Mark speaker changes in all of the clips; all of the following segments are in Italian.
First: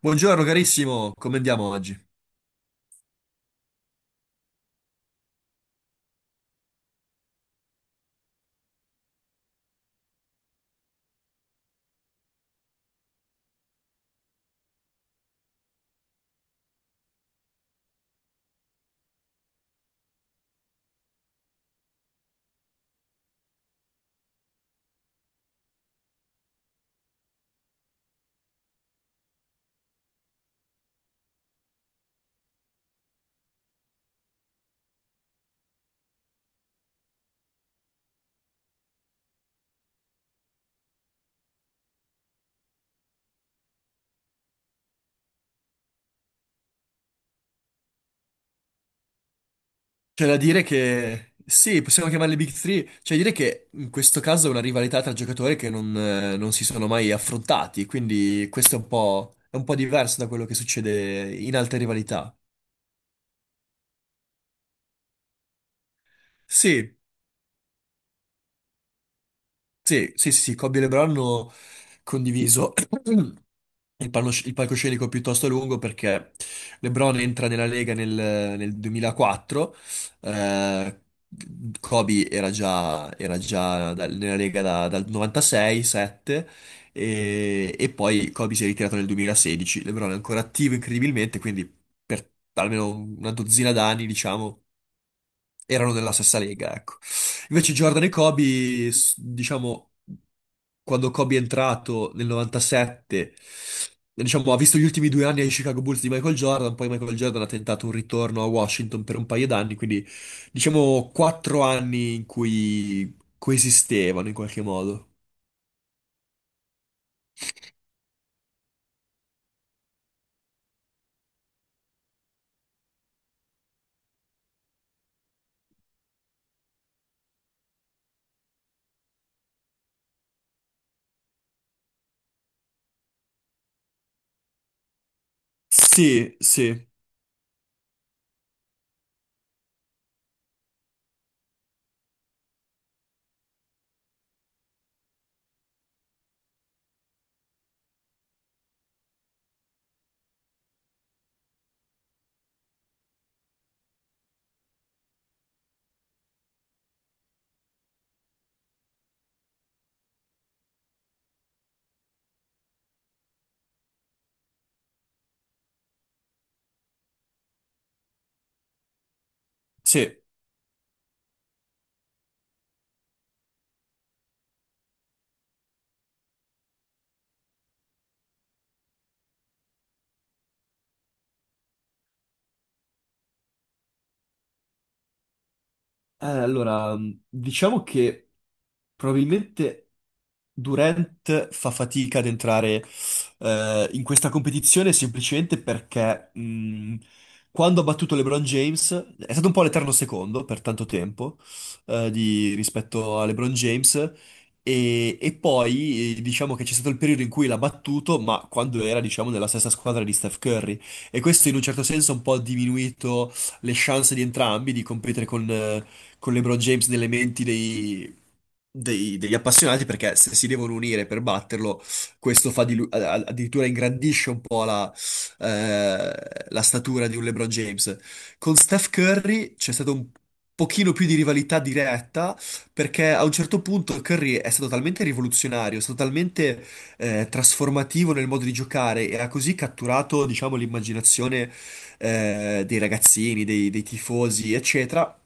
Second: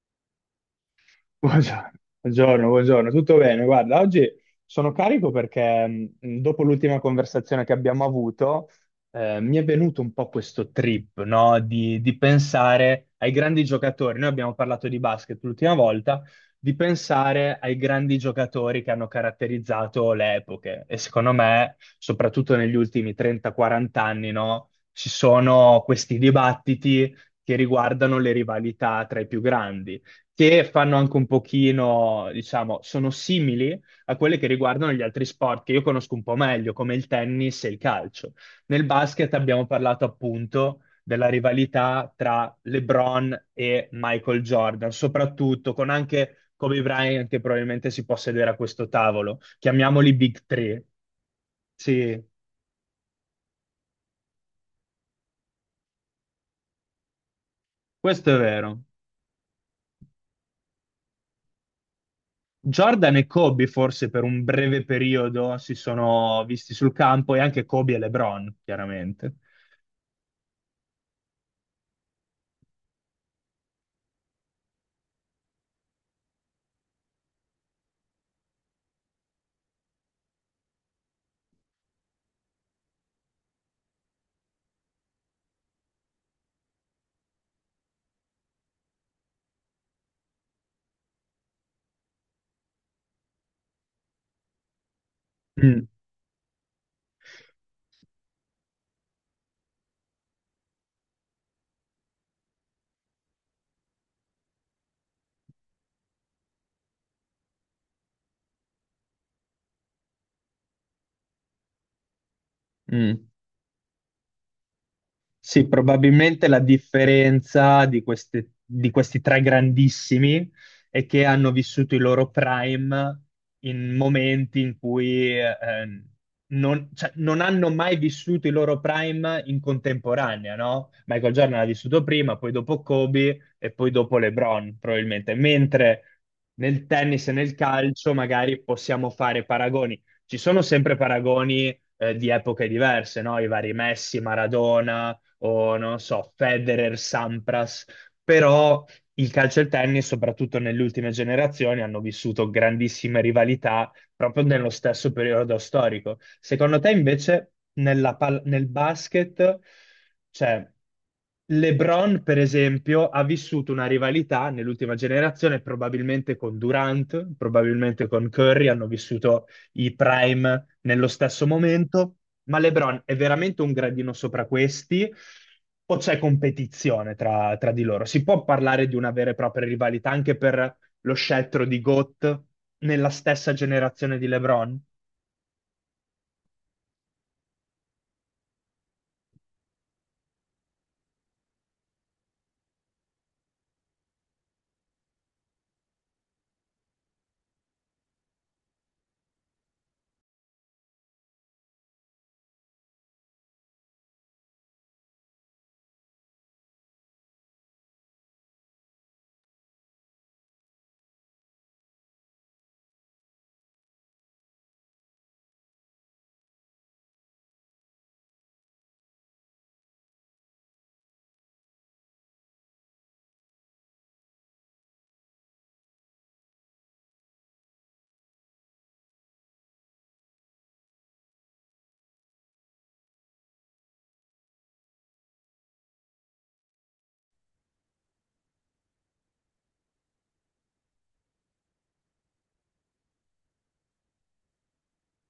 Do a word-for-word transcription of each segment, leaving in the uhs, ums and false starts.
Speaker 1: Buongiorno carissimo, come andiamo
Speaker 2: Buongiorno,
Speaker 1: oggi?
Speaker 2: buongiorno, buongiorno. tutto bene? Guarda, oggi sono carico perché mh, dopo l'ultima conversazione che abbiamo avuto, eh, mi è venuto un po' questo trip, no? Di, di pensare ai grandi giocatori. Noi abbiamo parlato di basket l'ultima volta, di pensare ai grandi giocatori che hanno caratterizzato le epoche. E secondo me, soprattutto negli ultimi trenta o quaranta anni, no? Ci sono questi dibattiti che riguardano le rivalità tra i più grandi che fanno anche un pochino, diciamo, sono simili a quelle che riguardano gli altri sport che io conosco un po' meglio, come il tennis e il calcio. Nel basket abbiamo parlato appunto della rivalità tra LeBron e Michael Jordan, soprattutto con anche Kobe Bryant che probabilmente si può sedere a questo tavolo. Chiamiamoli
Speaker 1: C'è da
Speaker 2: Big
Speaker 1: dire
Speaker 2: Three.
Speaker 1: che sì, possiamo
Speaker 2: Sì,
Speaker 1: chiamarle Big Three. C'è da dire che in questo caso è una rivalità tra giocatori che non, eh, non si sono mai affrontati,
Speaker 2: questo è
Speaker 1: quindi questo è
Speaker 2: vero.
Speaker 1: un po', è un po' diverso da quello che succede in altre rivalità.
Speaker 2: Jordan e Kobe forse per un breve periodo si sono visti sul
Speaker 1: Sì,
Speaker 2: campo e anche Kobe e LeBron, chiaramente.
Speaker 1: sì, sì, sì, sì, Kobe e LeBron hanno condiviso il, palno- il palcoscenico piuttosto lungo, perché LeBron entra nella Lega nel, nel duemilaquattro. eh, Kobe era già, era già dal- nella Lega da- dal novantasei sette, e e poi Kobe si è ritirato nel duemilasedici, LeBron è ancora attivo incredibilmente, quindi per almeno una dozzina d'anni, diciamo,
Speaker 2: Mh,
Speaker 1: erano nella stessa Lega, ecco. Invece Jordan e Kobe, s- diciamo, quando Kobe è entrato nel novantasette, diciamo, ha visto gli ultimi due anni ai Chicago Bulls di Michael Jordan, poi Michael Jordan ha tentato un ritorno a Washington per un paio d'anni, quindi diciamo quattro anni in cui
Speaker 2: mh.
Speaker 1: coesistevano in qualche modo.
Speaker 2: Sì, probabilmente la differenza di, queste- di questi tre grandissimi è che hanno vissuto il loro prime in momenti in cui eh, non, cioè, non hanno mai vissuto il loro prime in contemporanea, no? Michael Jordan l'ha vissuto prima, poi dopo Kobe e poi dopo LeBron, probabilmente. Mentre
Speaker 1: Sì,
Speaker 2: nel
Speaker 1: sì,
Speaker 2: tennis e nel calcio magari possiamo fare paragoni. Ci sono sempre paragoni eh, di epoche diverse, no? I vari Messi, Maradona o non so, Federer, Sampras, però il calcio e il tennis, soprattutto nelle ultime generazioni, hanno vissuto grandissime rivalità proprio nello stesso periodo storico. Secondo te invece nella pal- nel basket, cioè LeBron per esempio ha vissuto una rivalità nell'ultima generazione probabilmente con Durant, probabilmente con Curry, hanno vissuto i
Speaker 1: sì.
Speaker 2: prime nello stesso momento, ma LeBron è veramente un gradino sopra questi? O c'è competizione tra, tra di loro? Si può parlare di una vera e propria rivalità anche per lo scettro di GOAT nella stessa generazione di LeBron?
Speaker 1: Eh, allora, mh, diciamo che probabilmente Durant fa fatica ad entrare eh, in questa competizione, semplicemente perché, mh, quando ha battuto LeBron James è stato un po' l'eterno secondo per tanto tempo, eh, di- rispetto a LeBron James. E e poi, eh, diciamo che c'è stato il periodo in cui l'ha battuto, ma quando era diciamo nella stessa squadra di Steph Curry, e questo in un certo senso ha un po' diminuito le chance di entrambi di competere con, eh, con LeBron James nelle menti dei, dei- degli appassionati, perché se si devono unire per batterlo, questo fa di lui- a- a- addirittura ingrandisce un po' la, eh, la statura di un LeBron James. Con Steph Curry c'è stato un pochino più di rivalità diretta, perché a un certo punto Curry è stato talmente rivoluzionario, è stato talmente, eh, trasformativo nel modo di giocare e ha così catturato, diciamo, l'immaginazione, eh, dei ragazzini, dei, dei tifosi, eccetera,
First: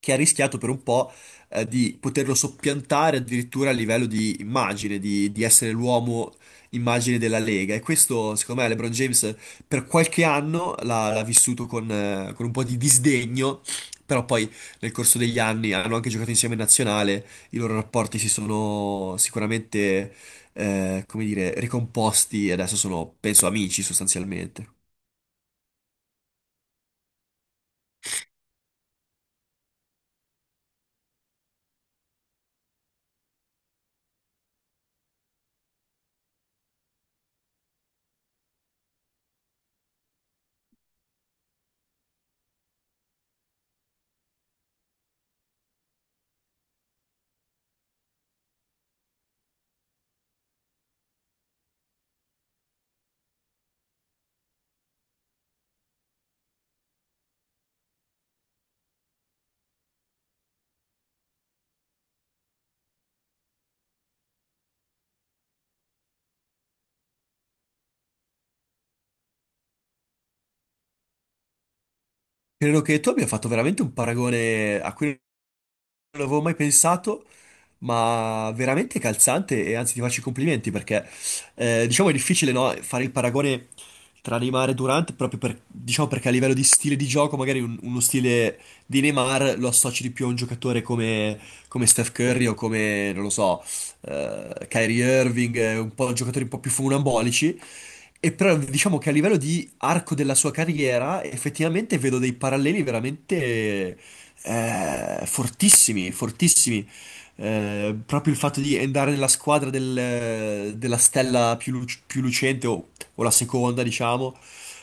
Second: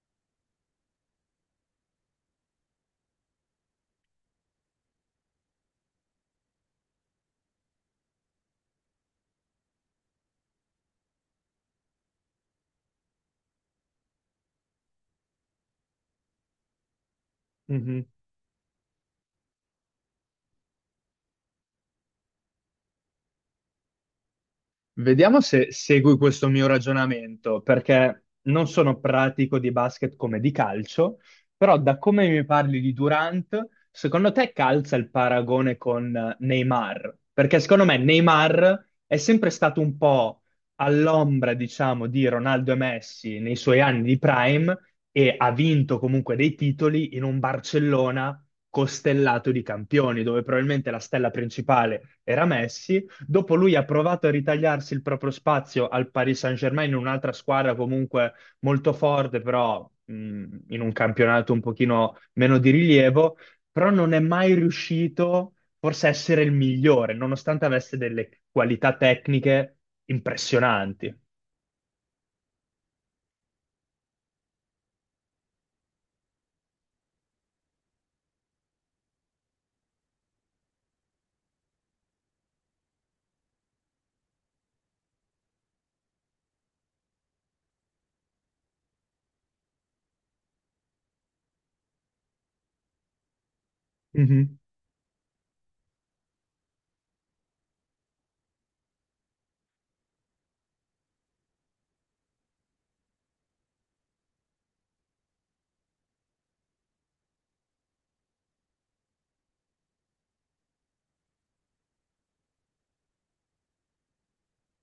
Speaker 1: che ha rischiato per un po', eh, di poterlo soppiantare addirittura a livello di immagine, di, di essere l'uomo immagine della Lega. E questo, secondo me, LeBron James per qualche anno l'ha l'ha vissuto con, eh, con un po' di disdegno. Però poi nel corso degli anni hanno anche giocato insieme in nazionale, i loro
Speaker 2: Mhm.
Speaker 1: rapporti si sono sicuramente, eh, come dire, ricomposti, e adesso sono, penso, amici sostanzialmente.
Speaker 2: Vediamo se segui questo mio ragionamento, perché non sono pratico di basket come di calcio, però da come mi parli di Durant, secondo te calza il paragone con Neymar? Perché secondo me Neymar è sempre stato un po' all'ombra, diciamo, di Ronaldo e Messi nei suoi anni di prime e ha vinto comunque dei titoli in un Barcellona costellato di campioni, dove probabilmente la stella principale era Messi. Dopo lui ha provato a ritagliarsi il proprio spazio al Paris Saint-Germain in un'altra squadra comunque molto forte, però mh, in un campionato un pochino meno di rilievo, però non è mai riuscito forse a essere il migliore, nonostante avesse delle qualità tecniche impressionanti.
Speaker 1: Credo che tu abbia fatto veramente un paragone a cui non avevo mai pensato, ma veramente calzante, e anzi ti faccio i complimenti perché, eh, diciamo è difficile, no, fare il paragone tra Neymar e Durant proprio per- diciamo, perché a livello di stile di gioco magari un- uno stile di Neymar lo associ di più a un giocatore come, come Steph Curry o come, non lo so,
Speaker 2: Mhm,
Speaker 1: eh, Kyrie Irving, eh, un po' giocatori un po' più funambolici. E però diciamo che a livello di arco della sua carriera effettivamente vedo dei paralleli veramente, eh, fortissimi, fortissimi. Eh, proprio il fatto di andare nella squadra del- della stella più, lu- più lucente, o, o la seconda, diciamo,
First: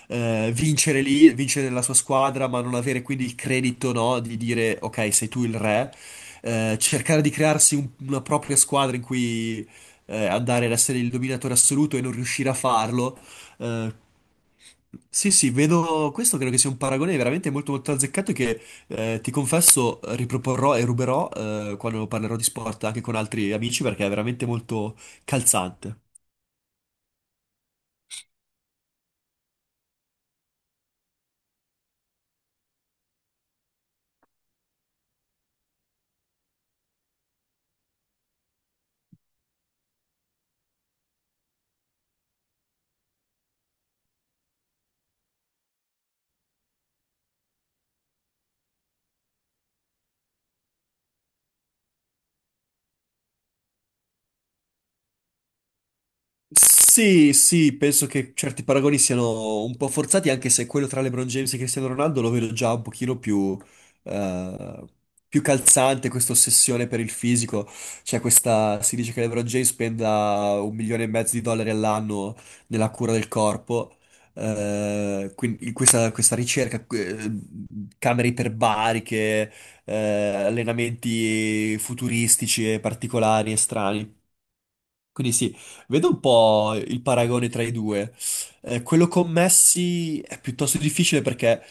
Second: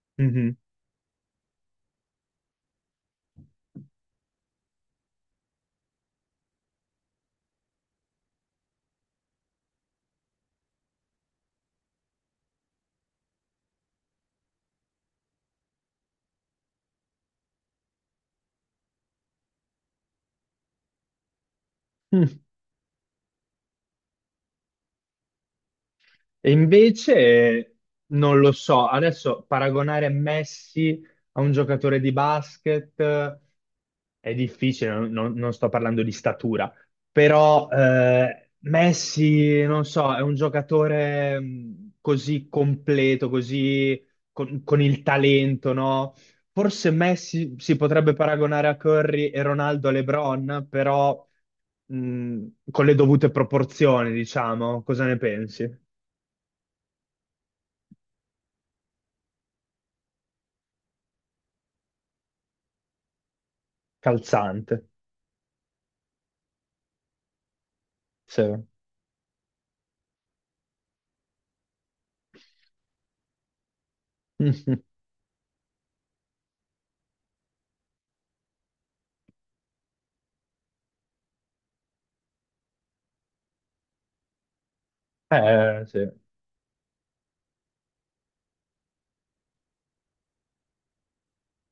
Speaker 1: eh,
Speaker 2: mhm.
Speaker 1: vincere lì, vincere nella sua squadra, ma non avere quindi il credito, no, di dire ok, sei tu il re. Eh, cercare di crearsi un- una propria squadra in cui, eh, andare ad essere il dominatore assoluto e non riuscire a farlo. Eh, sì, sì, vedo questo. Credo che sia un paragone veramente molto molto azzeccato che, eh, ti confesso, riproporrò e ruberò, eh, quando parlerò
Speaker 2: Mm.
Speaker 1: di sport anche con altri amici, perché è veramente molto calzante.
Speaker 2: E invece non lo so, adesso paragonare Messi a un giocatore di basket È difficile, non, non- non sto parlando di statura, però eh, Messi, non so, è un giocatore mh, così completo, così con, con il talento, no? Forse Messi si potrebbe paragonare a Curry e Ronaldo a LeBron, però mh, con le dovute proporzioni, diciamo. Cosa ne pensi?
Speaker 1: Sì, sì, penso che certi paragoni siano un po' forzati, anche se quello tra LeBron James e Cristiano Ronaldo lo vedo già un pochino più,
Speaker 2: Calzante,
Speaker 1: eh, più calzante, questa ossessione per il fisico. Cioè
Speaker 2: sì.
Speaker 1: questa, si dice che LeBron James spenda un milione e mezzo di dollari all'anno nella cura del corpo, eh, quindi questa, questa ricerca, eh, camere iperbariche, eh, allenamenti futuristici e particolari e strani. Quindi sì,
Speaker 2: Eh, sì,
Speaker 1: vedo un po' il paragone tra i due. Eh, quello con Messi è piuttosto difficile, perché,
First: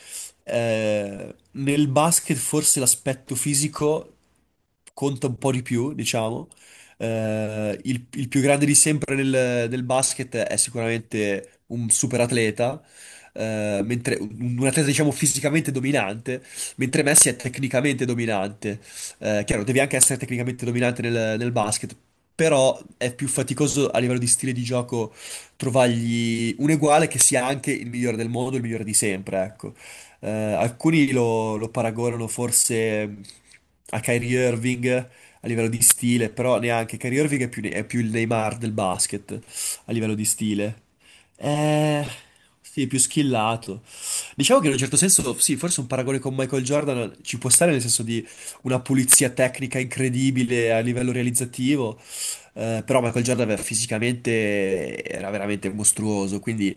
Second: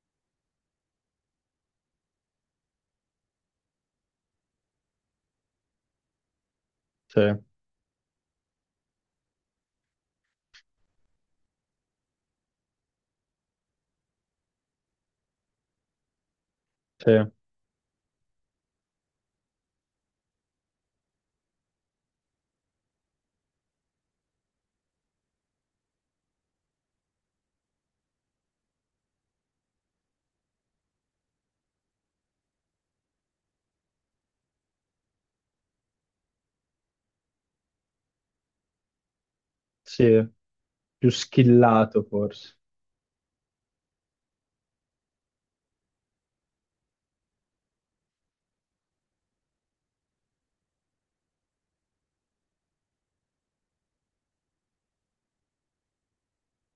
Speaker 1: eh, nel basket forse l'aspetto fisico conta un po' di più, diciamo.
Speaker 2: sì,
Speaker 1: Eh, il, il più grande di sempre nel, nel basket è sicuramente un super atleta, eh, mentre un, un atleta diciamo fisicamente dominante, mentre
Speaker 2: sì,
Speaker 1: Messi è tecnicamente dominante. Eh, chiaro, devi anche essere tecnicamente dominante nel, nel basket, però è più faticoso a livello di stile di gioco trovargli un uguale che sia anche il migliore del mondo, il migliore di sempre, ecco. Eh, alcuni lo, lo paragonano forse, mm, a Kyrie Irving a livello di stile, però neanche Kyrie Irving è più, è più il Neymar del basket a livello di
Speaker 2: sì,
Speaker 1: stile.
Speaker 2: più
Speaker 1: Eh,
Speaker 2: schillato forse.
Speaker 1: sì, più skillato. Diciamo che in un certo senso, sì, forse un paragone con Michael Jordan ci può stare, nel senso di una pulizia tecnica incredibile a livello realizzativo, eh, però Michael Jordan era- fisicamente era veramente mostruoso, quindi,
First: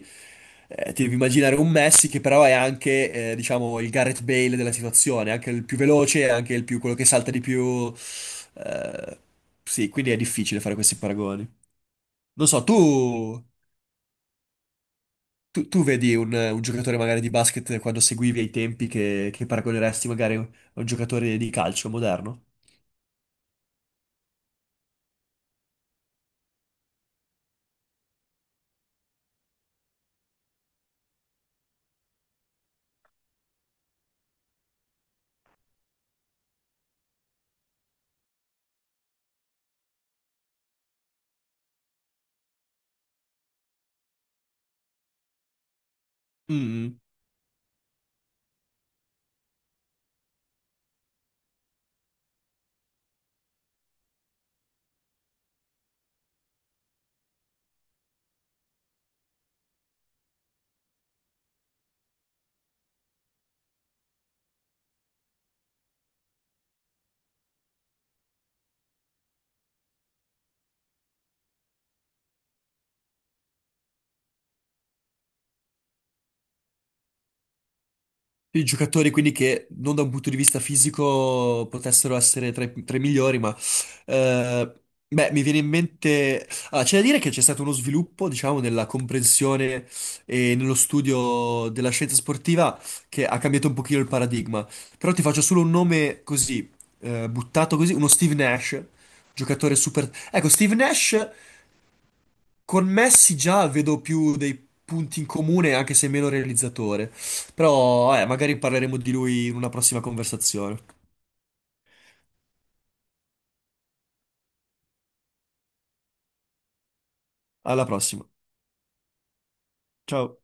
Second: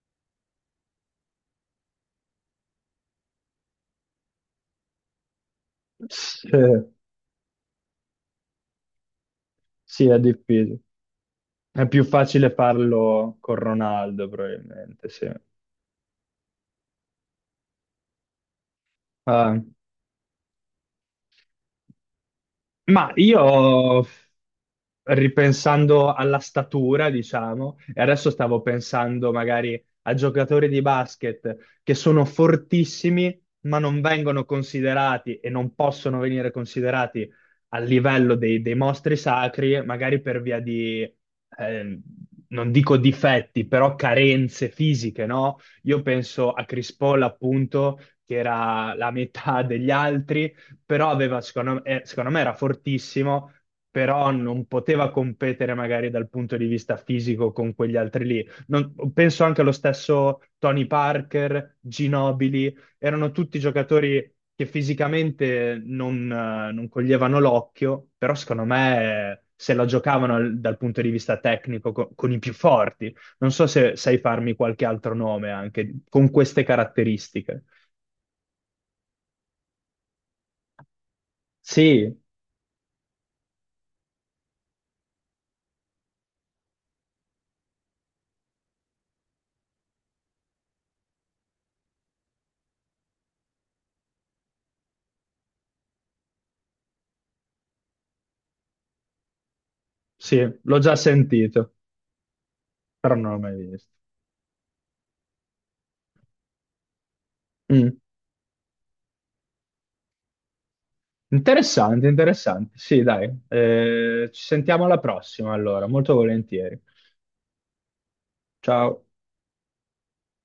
Speaker 1: eh, ti devi immaginare un Messi che però è anche, eh, diciamo, il Gareth Bale della situazione, anche il più veloce,
Speaker 2: Sì,
Speaker 1: anche il più, quello che salta di più. Eh, sì,
Speaker 2: sì,
Speaker 1: quindi è
Speaker 2: è
Speaker 1: difficile fare
Speaker 2: difficile.
Speaker 1: questi paragoni.
Speaker 2: È più
Speaker 1: Non
Speaker 2: facile
Speaker 1: so,
Speaker 2: farlo
Speaker 1: tu,
Speaker 2: con Ronaldo, probabilmente, sì.
Speaker 1: tu- tu vedi un, un giocatore magari di basket quando seguivi ai tempi, che, che
Speaker 2: Ah.
Speaker 1: paragoneresti magari a un giocatore di calcio moderno?
Speaker 2: Ma io, ripensando alla statura, diciamo, e adesso stavo pensando magari a giocatori di basket che sono fortissimi, ma non vengono considerati e non possono venire considerati a livello dei, dei mostri sacri, magari per via di, eh, non dico difetti, però carenze fisiche, no? Io penso a Chris
Speaker 1: Mm.
Speaker 2: Paul, appunto, che era la metà degli altri però aveva, secondo me, eh, secondo me era fortissimo, però non poteva competere magari dal punto di vista fisico con quegli altri lì. Non- penso anche allo stesso Tony Parker, Ginobili, erano tutti giocatori che fisicamente non, eh, non coglievano l'occhio, però secondo me eh, se la giocavano al- dal punto di vista tecnico co- con i più forti. Non so se sai farmi qualche altro nome anche con queste caratteristiche.
Speaker 1: I giocatori quindi che non da un punto di vista fisico potessero
Speaker 2: Sì,
Speaker 1: essere tra i, tra i migliori, ma, eh, beh, mi viene in mente... Ah, c'è da dire che c'è stato uno sviluppo, diciamo, nella comprensione e nello studio della scienza sportiva, che ha cambiato un pochino il paradigma. Però ti faccio solo un nome così, eh, buttato così, uno Steve Nash, giocatore super...
Speaker 2: sì,
Speaker 1: Ecco, Steve
Speaker 2: l'ho già
Speaker 1: Nash
Speaker 2: sentito.
Speaker 1: con
Speaker 2: Però non
Speaker 1: Messi
Speaker 2: l'ho mai
Speaker 1: già
Speaker 2: visto.
Speaker 1: vedo più dei punti in comune, anche se meno realizzatore.
Speaker 2: Mm.
Speaker 1: Però, eh, magari parleremo di lui in una prossima conversazione.
Speaker 2: Interessante, interessante. Sì, dai. Eh, ci sentiamo alla prossima, allora, molto volentieri.
Speaker 1: Alla prossima.
Speaker 2: Ciao.
Speaker 1: Ciao.